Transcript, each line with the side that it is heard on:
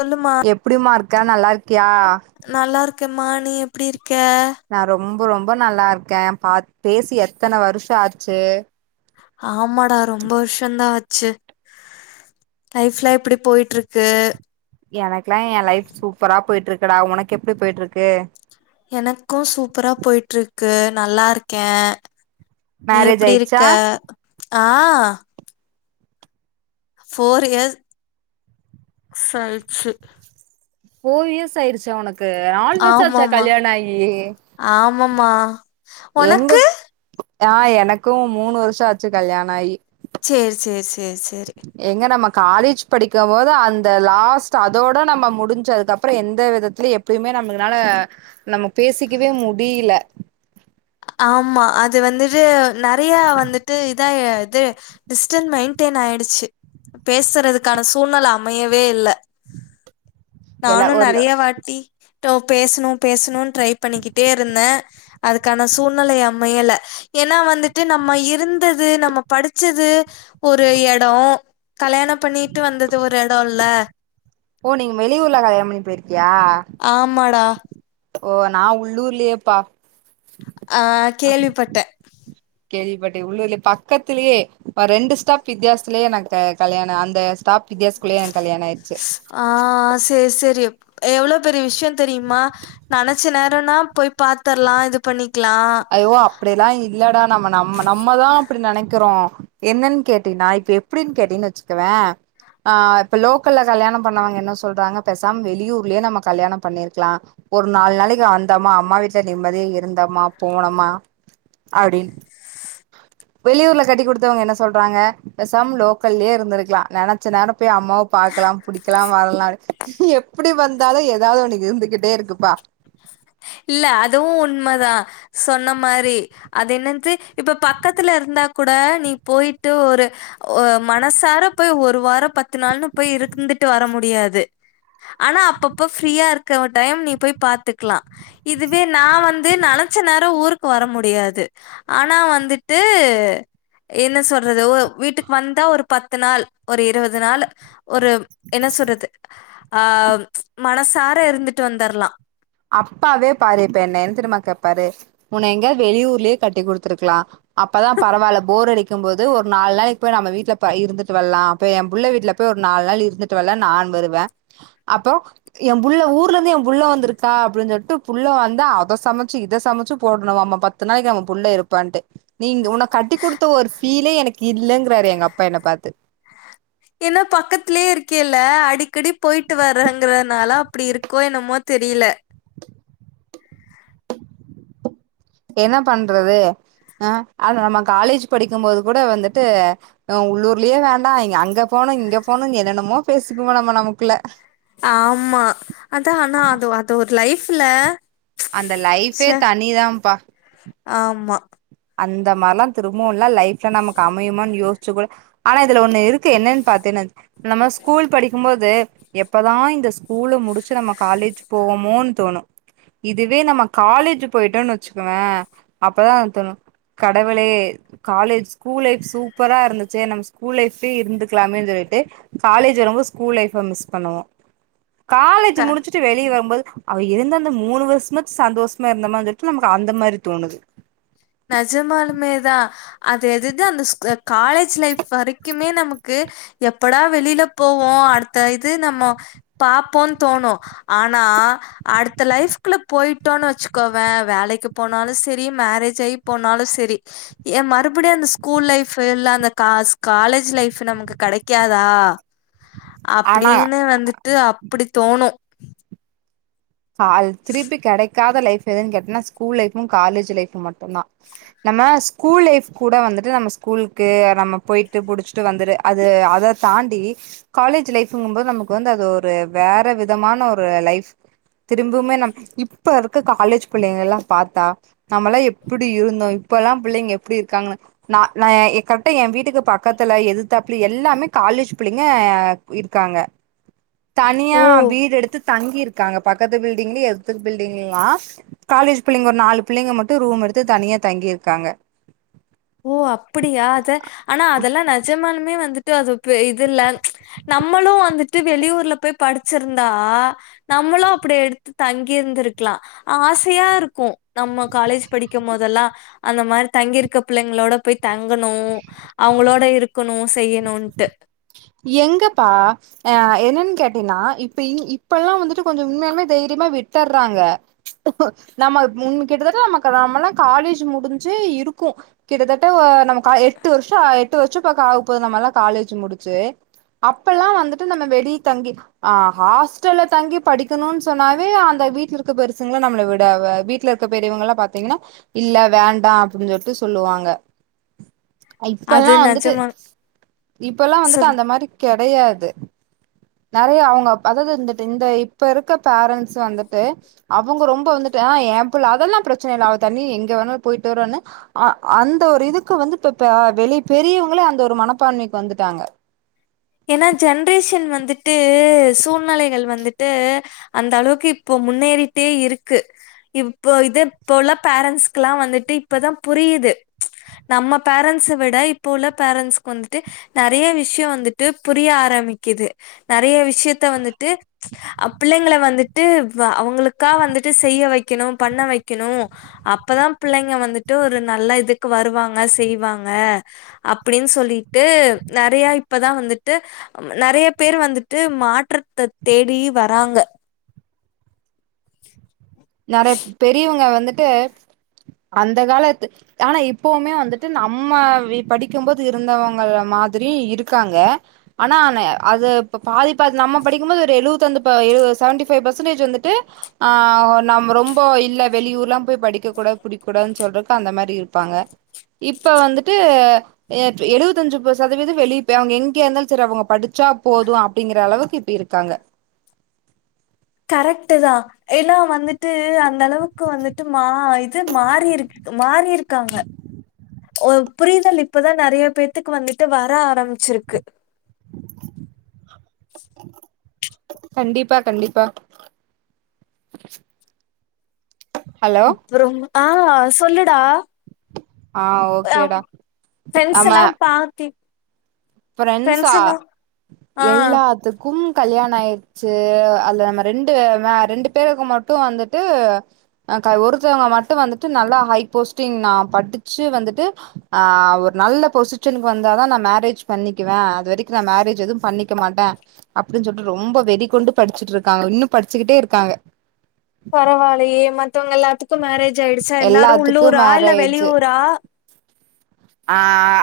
left: சொல்லுமா
right: எப்டிமா ருக்க நல்லாருக்கியா
left: நல்லாருக்க மா நீ எப்டி இருக்க
right: நா ரொம்போ ரொம்ப நல்லா இருக்கே பா பேசி எத்தன வருஷோ ஆச்சு
left: ஆமாடா ரொம்ப வருஷோ தா ஆச்சு லைஃப்லா எப்டி போய்ட்டுருக்கு
right: எனக்கல்லா எ லைஃப் சூப்பரா போயிட்ருக்குடா உனக் எப்டி போயிட்ருக்கு
left: எனக்கு சூப்பரா போய்ட்ருக்கு நல்லாருக்கே நீ
right: மேரேஜ்
left: எப்டி
right: ஆயிடுச்சா
left: இருக்க ஆ போர் இயர் சாயிச்சு
right: ஃபோர் இயர்ஸ் ஆயிருச்சா உனக்கு நால் வர்ஷ ஆச்ச கல்யானாய்யி
left: ஆமம்மா
right: எங்கக் ஆ எனக்கு மூனு வருஷோ ஆச்சு கல்யாணாயி
left: சேர் சேர் சேர் சேரி
right: எங்க நம்ம காலேஜ் படிக்க போது அந்த லாஸ்ட் அதோட நம்ம முடிஞ்சு அதுக்கப்ர எந்த விதத்துலியு எப் பயுமே நம்மளுனால நம்ம பேசிக்கவே முடியில
left: ஆமா அது வந்துட்டு நறைய வந்துட்டு இதா அ இது டிஸ்டன் மெயின்டென் ஆயிடுச்சு பேசுறதுக்கான சூழ்நெல அமையவே இல்ல
right: எல்லா
left: நானு
right: ஒரு
left: நறைய வாட்டி டு பேசணு பேசணு ட்ரை பண்ணிக்கிட்டே இருந்தே அதுக்கா ன சூழ்நெலை அமையல ஏன்னா வந்துட்டு நம்ம இருந்தது நம்ம படிச்சது ஒரு எடோ கல்யாண பண்ணிட்டு வந்தது ஒரு எடோல்ல
right: ஓ நீங் வெளியூர்ல கல்யாண பண்ணி போயிருக்கியா
left: ஆமாடா
right: ஓ நா உள்ளூர்லியேபா
left: அ கேள்விப்பட்ட
right: கேள்விப்பட்டே உள்ளூர்லே பக்கத்துலியே அ ரெண்டு ஸ்டாப் வித்தியாசத்துலயே நாங்க கல்யாண அந்த ஸ்டாப் வித்தியாஸ் குள்ளயே கல்யாண ஆயிச்சு
left: ஆ சேர் சேரி எவ்ளோ பெரிய விஷ்யோ தெரிம்மா நனச்ச நேரோனா போய் பாத்தர்லா இது பண்ணிக்லா
right: அப்டியெல்லா இல்லடா நம்ம நம்ம நம்மதா அப்டி நெனைக்கிறோ என்னன் கேட்டீன்னா இப்ப எப்டின் கேட்டீன் வெச்க்கவே அ இப்ப லோக்கல்ல கல்யாணம் பண்ணவங்க என்ன சொல்றாங்க பெசாம் வெளியூர்லே நம்ம கல்யாணம் பண்ணீர்க்கலா ஓர் நால் நாளைக் வந்தம்மா அம்மா வீட்ல நிம்மதியா இருந்தம்மா போனமா அப்டின் வெளியூர்ல கட்டிக் குடுத்தவங்க என்ன சொல்றாங்க பெசாம் லோக்கல்லியே இருந்துருக்கலா நெனச்ச நேரோ போய் அம்மாவ பாக்கலா புடிக்கலா வரலா எப்படி வந்தாலு எதாவது ஒன்னு இருந்துகிட்டே இருக்குப்பா
left: இல்ல அதுவு உண்மதா சொன்ன மாரி அது என்னந்து இப்ப பக்கத்துல இருந்தா கூட நீ போய்ட்டு ஒரு ஒ மனசார போய் ஒரு வாரோ பத்து நாள்ன்னு போய் இருந்துட்டு வர முடியாது ஆனா அப்பப்ப ஃப்ரீயா இருக்க டைம் நீ போய் பாத்துக்கலா இதுவே நா வந்து நெனச்ச நேரோ ஊருக்கு வர முடியாது ஆனா வந்துட்டு என்ன சொல்றது வீட்டுக்கு வந்தா ஒரு பத்து நாள் ஒரு இருவது நாள் ஒரு என்ன சொல்றது அ மனசார இருந்துட்டு வந்துர்லா
right: அப்பாவே பாரு இப்ப என்ன என் தெரியுமா கேப்பாரு உன்ன எங்கயாது வெளியூர்லே கட்டி குடுத்துருக்கலா அப்பதா பரவாயில்ல போர் அடிக் கும்போது ஒரு நால் நாளைக்கு போய் நம்ம வீட்ல இருந்துட்டு வரலா இப்ப எ புள்ள வீட்ல போய் ஒரு நால் நாள் இருந்துட் டு வர்லா நான் வருவே அப்பறோ எ புள்ள ஊர்ல இருந்து எ புள்ள வந்திருக் கா அப்டின்னு சொல்லிட்டு புள்ள வந்தா அத சமச்சு இத சமச்சு போடணும்மாமா பத்து நாளைக்கு நம்ம புள்ள இருப்பான்ட்டு நீங்க உன்ன கட்டி குடுத்த ஒரு ஃபீலே எனக்கு இல்லங்றாரு எங்க அப்பா என்ன பாத்து
left: ஏன்னா பக்கத்துலயே இருக்கேல்ல அடிக்கடி போயிட்டு வர்றங்கறனால அப்டி இருக்கோ என்னமோ தெரியல
right: என்ன பண்றது அ ஆது நம்ம காலேஜ் படிக்கும் போது கூட வந்துட்டு அ உள்ளூர்லயே வேண்டா இ அங்க போணு இங்க போணு என்னன்னமோ பேசிக்கிவோ நம்ம நமக்குள்ள
left: ஆமா அதா ஆனா அது அது ஒரு லைஃப்ல
right: அந்த லைஃபே
left: ச்சே!
right: தனிதாப்பா
left: ஆமா
right: அந்த மாரிலா திரும்பவுல்லா லைஃப்ல நமக்கு அமையுமானு யோசிச்சு கூட ஆனா இதுல ஒண்ணு இருக்கு என்னன்னு பாத்தேன்னு நம்ம ஸ்கூல் படிக்கும்போது எப்பதா இந்த ஸ்கூல முடிச்சு நம்ம காலேஜ் போவோமோன் தோணு இதுவே நம்ம காலேஜ் போயிட்டோன்னு வச்சுக்குவே அப்பதா தோணு கடவுளே காலேஜ் ஸ்கூல் லைஃப் சூப்பரா இருந்துச்சே நம்ம ஸ்கூல் லைஃப்லே இருந்துக்கலாமே சொல்லிட்டு காலேஜ் வரும்போது ஸ்கூல் லைஃப்ப மிஸ் பண்ணுவோ
left: க
right: காலேஜ் முடிச்சு ட்டு வெளிய வரும்போது அவ இருந்தந்த மூணு வருஷமாது சந்தோஷமா இருந்த மாரி இருந்துட்டு நமக்கு அந்த மாரி தோணுது
left: நெஜமாலுமே தா அது எதது அந்த காலேஜ் லைஃப் வரைக்குமே நமக்கு எப்படா வெளியில போவோ அடுத்த இது நம்ம பாப்போன்னு தோணு ஆனா அடுத்த லைஃப்க்குள்ள போயிட்டோன்னனு வெச்சுக்கோவே வேலைக்கு போனாலு சரி மேரேஜ் ஆயி போனாலு சரி ஏ மறுபடியு அந்த ஸ்கூல் லைஃப் இல்ல அந்த கா காலேஜ் லைஃப் நமக்கு கிடைக்காதா
right: ஆனா
left: அப்படின்னு வந்துட்டு அப்படி தோணு
right: ஆ அது திருப்பி கிடைக்காத லைஃப் எதுன்னு கேட்டேன்னா ஸ்கூல் லைஃபு காலேஜ் லைஃபு மட்டுந்தா நம்ம ஸ்கூல் லைஃப் கூட வந்துட்டு நம்ம ஸ்கூலுக்கு நம்ம போய்ட்டு புடிச்சிட்டு வந்துரு அது அத தாண்டி காலேஜ் லைஃப்ங்கும்போது நமக்கு வந்து அது ஒரு வேற விதமான ஒரு லைஃப் திரும்பவுமே நம்ம இப்ப இருக்க காலேஜ் பிள்ளைங்க எல்லா பாத்தா நம்மல்லா எப்படி இருந்தோ இப்ப எல்லா பிள்ளைங்க எப்படி இருக்காங்கன்னு நா நா கரெக்ட என் வீட்டுக்கு பக்கத்துல எதிதாப்புல எல்லாமே காலேஜ் பிள்ளைங்க இருக்காங்க தனியா
left: ஓ!
right: வீடு எடுத்து தங்கி இருக்காங்க பக்கத்து பில்டிங்லயு எதிர் பில்டிங்ளலா காலேஜ் பிள்ளைங்க ஒரு நாலு பிள்ளைங்க மட்டு ரூம் எடுத்து தனியா தங்கிருக்காங்க
left: ஓ அப்பிடியா அத ஆனா அதெல்லா நெஜமாலுமே வந்துட்டு அது இப்ப இது இல்ல நம்மளு வந்துட்டு வெளியூர்ல போய் படிச்சிருந்தா நம்மளு அப்டி எடுத்து தங்கிருந்திருக்கலா ஆசையா இருக்கு நம்ம காலேஜ் படிக்கும் போதெல்லா அந்த மாரி தங்கிருக்கப் பிள்ளைங்களோட போய் தங்கணு அவ்ங்களோட இருக்கணு செய்யணுன்ட்டு
right: எங்கப்பா அ என்னன்னு கேட்டீங்கனா இப்ப இ இப்பெல்லா வந்துட்டு கொஞ்ச உண்மையாலுமே தைரியமா விட்டுர்றாங்க நம்ம முன்ன கிட்டத்தட்ட நமக்கு நம்மெல்லா காலேஜ் முடிஞ்சே இருக்கு கிட்டத்தட்ட அ நமக்கா எட்டு வர்ஷ ஆ எட்டு வர்ஷ பக்க ஆகப்போது நம்மலா காலேஜு முடிச்சு அப்பலா வந்துட்டு நம்ம வெளி தங்கி ஆ ஹாஸ்டல்ல தங்கி படிக்கணுன் சொன்னாவே அந்த வீட்ல இருக்க பெருசுங்களா நம்மள விடா வ வீட்ல பெரியவங்களா பாத்தீங்கனா இல்ல வேண்டா அப்படின் சொல்ட்டு சொல்லுவாங்க அ
left: அது
right: இப்பலா வந்துட்டு
left: நிஜமா
right: இப்பலா வந்துட்டு
left: சொல்லு.
right: அந்த மாரி கெடையாது நெறைய அவ்ங்க அதாது இருந்துட்டு இந்த இப்ப இருக்க பேரண்ட்ஸ் வந்துட்டு அவுங்க ரொம்ப வந்துட்டு ஆ ஏ பிள்ள அதெல்லா பிரச்சன இல்ல அவ தனி எங்க வேணாலு போயிட்டு வருவான்னு அ அந்த ஒரு இதுக்கு வந்து இப்பப்ப வெளிய பெரியவ்ங்களே அந்த ஒரு மனப்பான்மைக்கு வந்துட்டாங்க
left: ஏனா ஜென்ரேஷன் வந்துட்டு சூழ்நிலைகள் வந்துட்டு அந்த அளவுக்கு இப்போ முன்னேறிட்டே இருக்கு இப்போ இது இப்போ உள்ள பேரண்ட்ஸ்க்குலா வந்துட்டு இப்பதா புரியுது நம்ம பேரண்ட்ஸ விட இப்போ உள்ள பேரண்ட்ஸ்க்கு வந்துட்டு நெறைய விஷ்ய வந்துட் ட்டு புரிய ஆரம்மிக்குது நெறைய விஷ்யத்த வந்துட்டு அ பிள்ளைங்கள வந்துட்டு வ அவ்ங்களுக்கா செய்ய வக்கெணு பண்ண வக்கெணு அப்பதா பிள்ளைங்க வந்துட்டு ஒரு நல்ல இதுக்கு வருவாங்க செய்வாங்க அப்டின் சொல்லிட்டு நெறைய இப்பதா வந்து ட்டு நெறைய பேரு வந்துட்டு மாற்றத்த தேடி வராங்க
right: நெறைய பெரியவ்ங்க வந்துட்டு அந்த காலத்து ஆனா இப்பவுமே வந்துட்டு நம்ம வீ படிக்கும்போது இருந்தவுங்க மாதிரி இருக்காங்க ஆனா என்ன அது இப்ப பாதி பாதி நம்ம படிக்கும்போது ஒரு எழுவத்தந்து ப எழுவது செவன்டி ஃபைவ் பர்சன்டேஜ் வந்துட்டு ஆ நம்ம ரொம்ப இல்ல வெளியூர்லா போய் படிக்க கூடாது புடிக்க கூடாதுன் சொல்றக்கு ப்ப அந்த மாரி இருப்பாங்க இப்ப வந்துட்டு எ எழுவத்தஞ்சு ப சதவீத வெளியப் போய் அவ்ங்க எங்கயா இருந்தாலு சேரி அவ்ங்க படிச் சா போது அப்டிங்கிற அளவுக்கு இப்ப இருக்காங்க
left: கரெக்ட்டு தா ஏனா வந்துட்டு அந்த அளவுக்கு வந்துட்டு மா இது மாறிருக்கு க்கு மாறி இருக்காங்க ஒரு புரிதல் இப்பதா நெறைய பேத்துக்கு வந்துட்டு வர ஆரம்மிச்சிருக்கு
right: கண்டிப்பா கண்டிப்பா ஹலோ
left: அப்றோம் ஆ சொல்லுடா
right: ஆ ஓகேடா ஆமா
left: பார்த்தி
right: ஃபிரெண்ட்ஸா
left: ஆ
right: எல்லாத்துக்கும் கல்யாண ஆய்ரு சே அதுல நம்ம ரெண்டு ரெண்டு பேருக்கு மட்டு வந்துட்டு அ கா ஒருத்தவங்க மட்டு வந்துட்டு நல்லா ஹை போஸ்ட்டிங் நா படுச்சு வந்துட்டு ஆ ஒரு நல்ல பொசிஷனுக்கு வந்தாதா நா மேரேஜ் பண்ணிக்குவே அது வரிக்கு நா மேரேஜ் எதுவு பண்ணிக்க மாட்டே அப்டின் சொல்ட்டு ரொம்ப வெறிகொண்டு படுச்சுட்டு இருக்காங்க இன்னு படுச்சுக்கிட்டே இருக்காங்க
left: பரவால்லையே மத்தவங்க எல்லாத்துக்கு மேரேஜ் ஆயிடுச்சா எல்லாரு
right: எல்லாத்துக்கு
left: உள்ளூரா இல்ல
right: மேரேஜ்
left: வெளியூரா
right: ஆ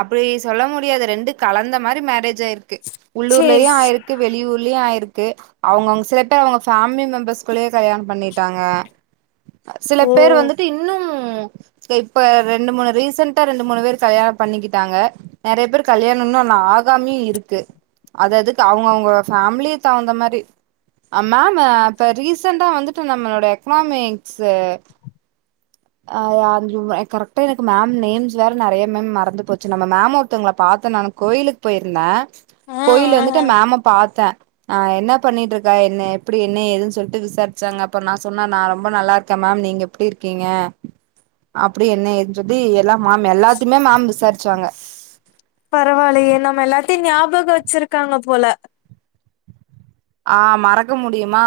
right: அப்டி சொல்ல முடியாது ரெண்டு கலந்த மாறி மேரேஜ் ஆயிருக்கு உள்ளூர்லயு
left: சேரி ஸ்
right: ஆயிரு க்கு வெளியூர்லியு ஆயிருக்கு அவுங்கவுங் சில பேர் அவுங்க ஃபேமிலி மெம்பர்ஸ்குள்ளயே கல்யாணம் பண்ணிட்டாங்க சில
left: ஓ
right: பேர் வந்துட்டு இன்னும் இப்ப ரெண்டு மூனு ரீசண்டா ரெண்டு மூனு வேரு கல்யாணம் பண்ணிக்கிட்டாங்க நெறைய பேர் கல்யாணொ இன்னொனா ஆகாமயு இருக்கு அது அதுக்கு அவுங்க அவுங்க ஃபேமிலிய தகுந்த மாறி அ மேம் இப்ப ரீசென்டா வந்துட்டு நம்மளோட எக்னாமிக்ஸ்ஸு அ [unintelligible] கரெக்டா எனக்கு மேம் நேம்ஸ் வேற நெறைய மேம் மறந்து போச்சு நம்ம மேம் ஒருத்தவுங்கள பாத்தே நானு கோயிலுக்கு போயிருந்தே
left: ஆ
right: கோயில்ல
left: ஆ
right: வந்துட்டு
left: ஆ
right: மேம்ம பாத்தே அ என்ன பண்ணிட்டு இருக்க என்ன எப்புடி என்ன ஏதுன்னு சொல்ட்டு விசாரிச்சாங்க அப்ப நா சொன்ன நா ரொம்ப நல்லா இருக்கே மேம் நீங்க எப்டி இருக்கீங்க அப்டி என்ன ஏதுன் சொல்லி எல்லா மேம் எல்லாத்தையுமே மேம் விசாருச்சாங்க
left: பரவால்லையே நம்ம எல்லாத்தையு ஞாபக வச்சுருக்காங்க போல
right: ஆ மறக்க முடியுமா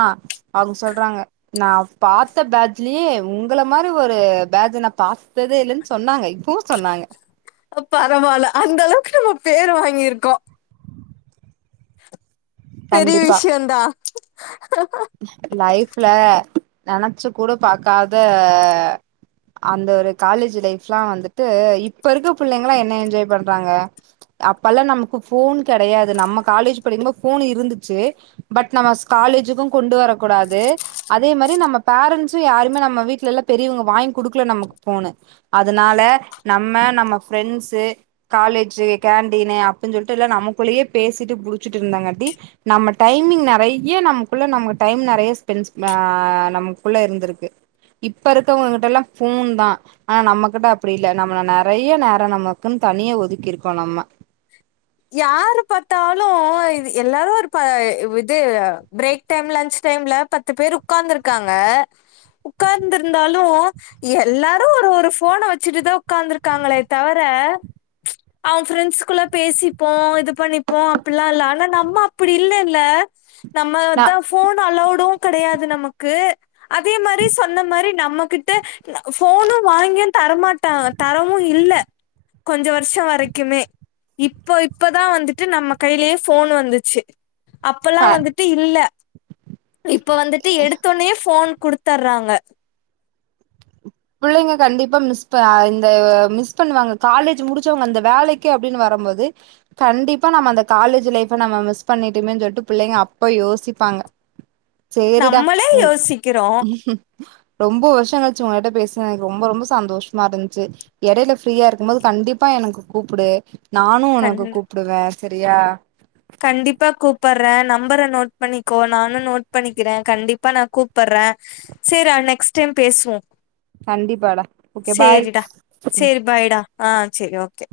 right: அவுங்க சொல்றாங்க நா பாத்த பேஜ்லயே உங்கள மாறி ஒரு பேஜ்ஜ நா பாத்ததே இல்லன்னு சொன்னாங்க இப்பொ சொன்னாங்க
left: பரவால்ல அந்த அளவுக்கு நம்ம பேரு வாங்கிருக்கோ பெரிய
right: கண்டிப்பா
left: விஷ்யந்தா
right: லைஃப்ல நெனச்சு கூட பாக்காத அந்த ஒரு காலேஜ் லைஃப்ல்லா வந்துட்டு இப்ப இருக்க புள்ளைங்களா என்ன என்ஜாய் பண்றாங்க அப்பல்லா நமக்கு ஃபோன் கெடையாது நம்ம காலேஜ் படிக்கும்போத் ஃபோனு இருந்துச்சு பட் நம்ம ஸ் காலேஜுக்கு கொண்டு வரக் கூடாது அதே மாறி நம்ம பேரண்ஸ்ஸு யாருமே நம்ம வீட்ல எல்லா பெரியவுங்க வாங்கி குடுக்கல நமக்கு ஃபோனு அதுனால நம்ம நம்ம ஃப்ரெண்ட்ஸ்ஸு காலேஜ்ஜு கேண்டீனு அப்டின் சொல்ட்டு எல்லா நமக்குள்ளயே பேசிட்டு புடுச்சுட்டு இருந்தாங்க அப்டி நம்ம டைமிங் நெறைய நம குள்ள நமக்கு டைம் நெறைய ஸ்பெண்ட்ஸ் அ நமக்குள்ள இருந்துருக்கு இப்ப இருக்கவங்ககிட்ட எல்லா ஃபோன்தா ஆனா நம்மகிட்ட அப்புடி இல்ல நம்மள நெறைய நேரொ நமக்குன்னு தனிய ஒதுக்கி இருக்கோ நம்ம
left: யாரு பாத்தாலு இது எல்லாரு ஒரு ப இது பிரேக் டைம் லன்ச் டைம்ல பத்து பேர் உக்காந்துருக்காங்க உக்காந்து இருந்தாலு எல்லாரு ஒரு ஒரு ஃபோன வச்சுட்டுதா உக்காந்துருக்காங்களே தவர ஆவ ஃப்ரெண்ட்ஸ் குள்ள பேசிப்போ இது பண்ணிப்போ அப்டிலா இல்ல ஆனா நம்ம அப்டி இல்லெல்ல
right: நா
left: நம்மதா ஃபோன் அலோவ்டு கெடையாது நமக்கு அதே மாரி சொன்ன மாரி நம்மகிட்ட ஃபோனு வாங்கியு தரமாட்டாங் தரவு இல்ல கொஞ்ச வர்ஷோ வரைக்குமே இப்ப இப்பதா வந்துட்டு நம்ம கையிலேயே ஃபோன் வந்துச்சு அப்பல்லா
right: க
left: வந்துட்டு இல்ல இப்ப வந்துட்டு எடுத்தோனே ஃபோன் குடுத்தர்றாங்க
right: புள்ளெங்க கண்டிப்பா மிஸ் ப அ இந்த மிஸ் பண்ணுவாங்க காலேஜ் முடுச்சவுங்க அந்த வேலக்கி அப்டின்னு வரம்போது கண்டிப்பா நம்ம அந்த காலேஜ் லைஃப நம்ம மிஸ் பண்ணிட்டோமேனு சொல்லிட்டு பிள்ளைங்க அப்போ யோசிப்பாங்க சேரிடா
left: நம்மளே
right: ம்
left: யோசிக்கிறோ
right: ரொம்ப வருஷோ கழிச்சு உங்க கிட்ட பேச எனக்கு ரொம்ப ரொம்ப சந்தோஷமா இருந்துச்சு எடையில ஃப்ரீயா இருக்கும்போது கண்டிப்பா எனக்கு கூப்புடு நானு
left: கண்
right: உனக்கு கூப்டுவே செரியா
left: எப்ப கூப்பட்ற நம்பர நோட் பண்ணிக்கோ நானு நோட் பண்ணிக்கிற கண்டிப்பா நா கூப்பட்ற செரி அ நெக்ஸ்ட் டைம் பேசுவோ
right: கண்டிப்பாடா ஓகே பாய்
left: செரிடா செரி பாய்டா ஆ செரி ஓகே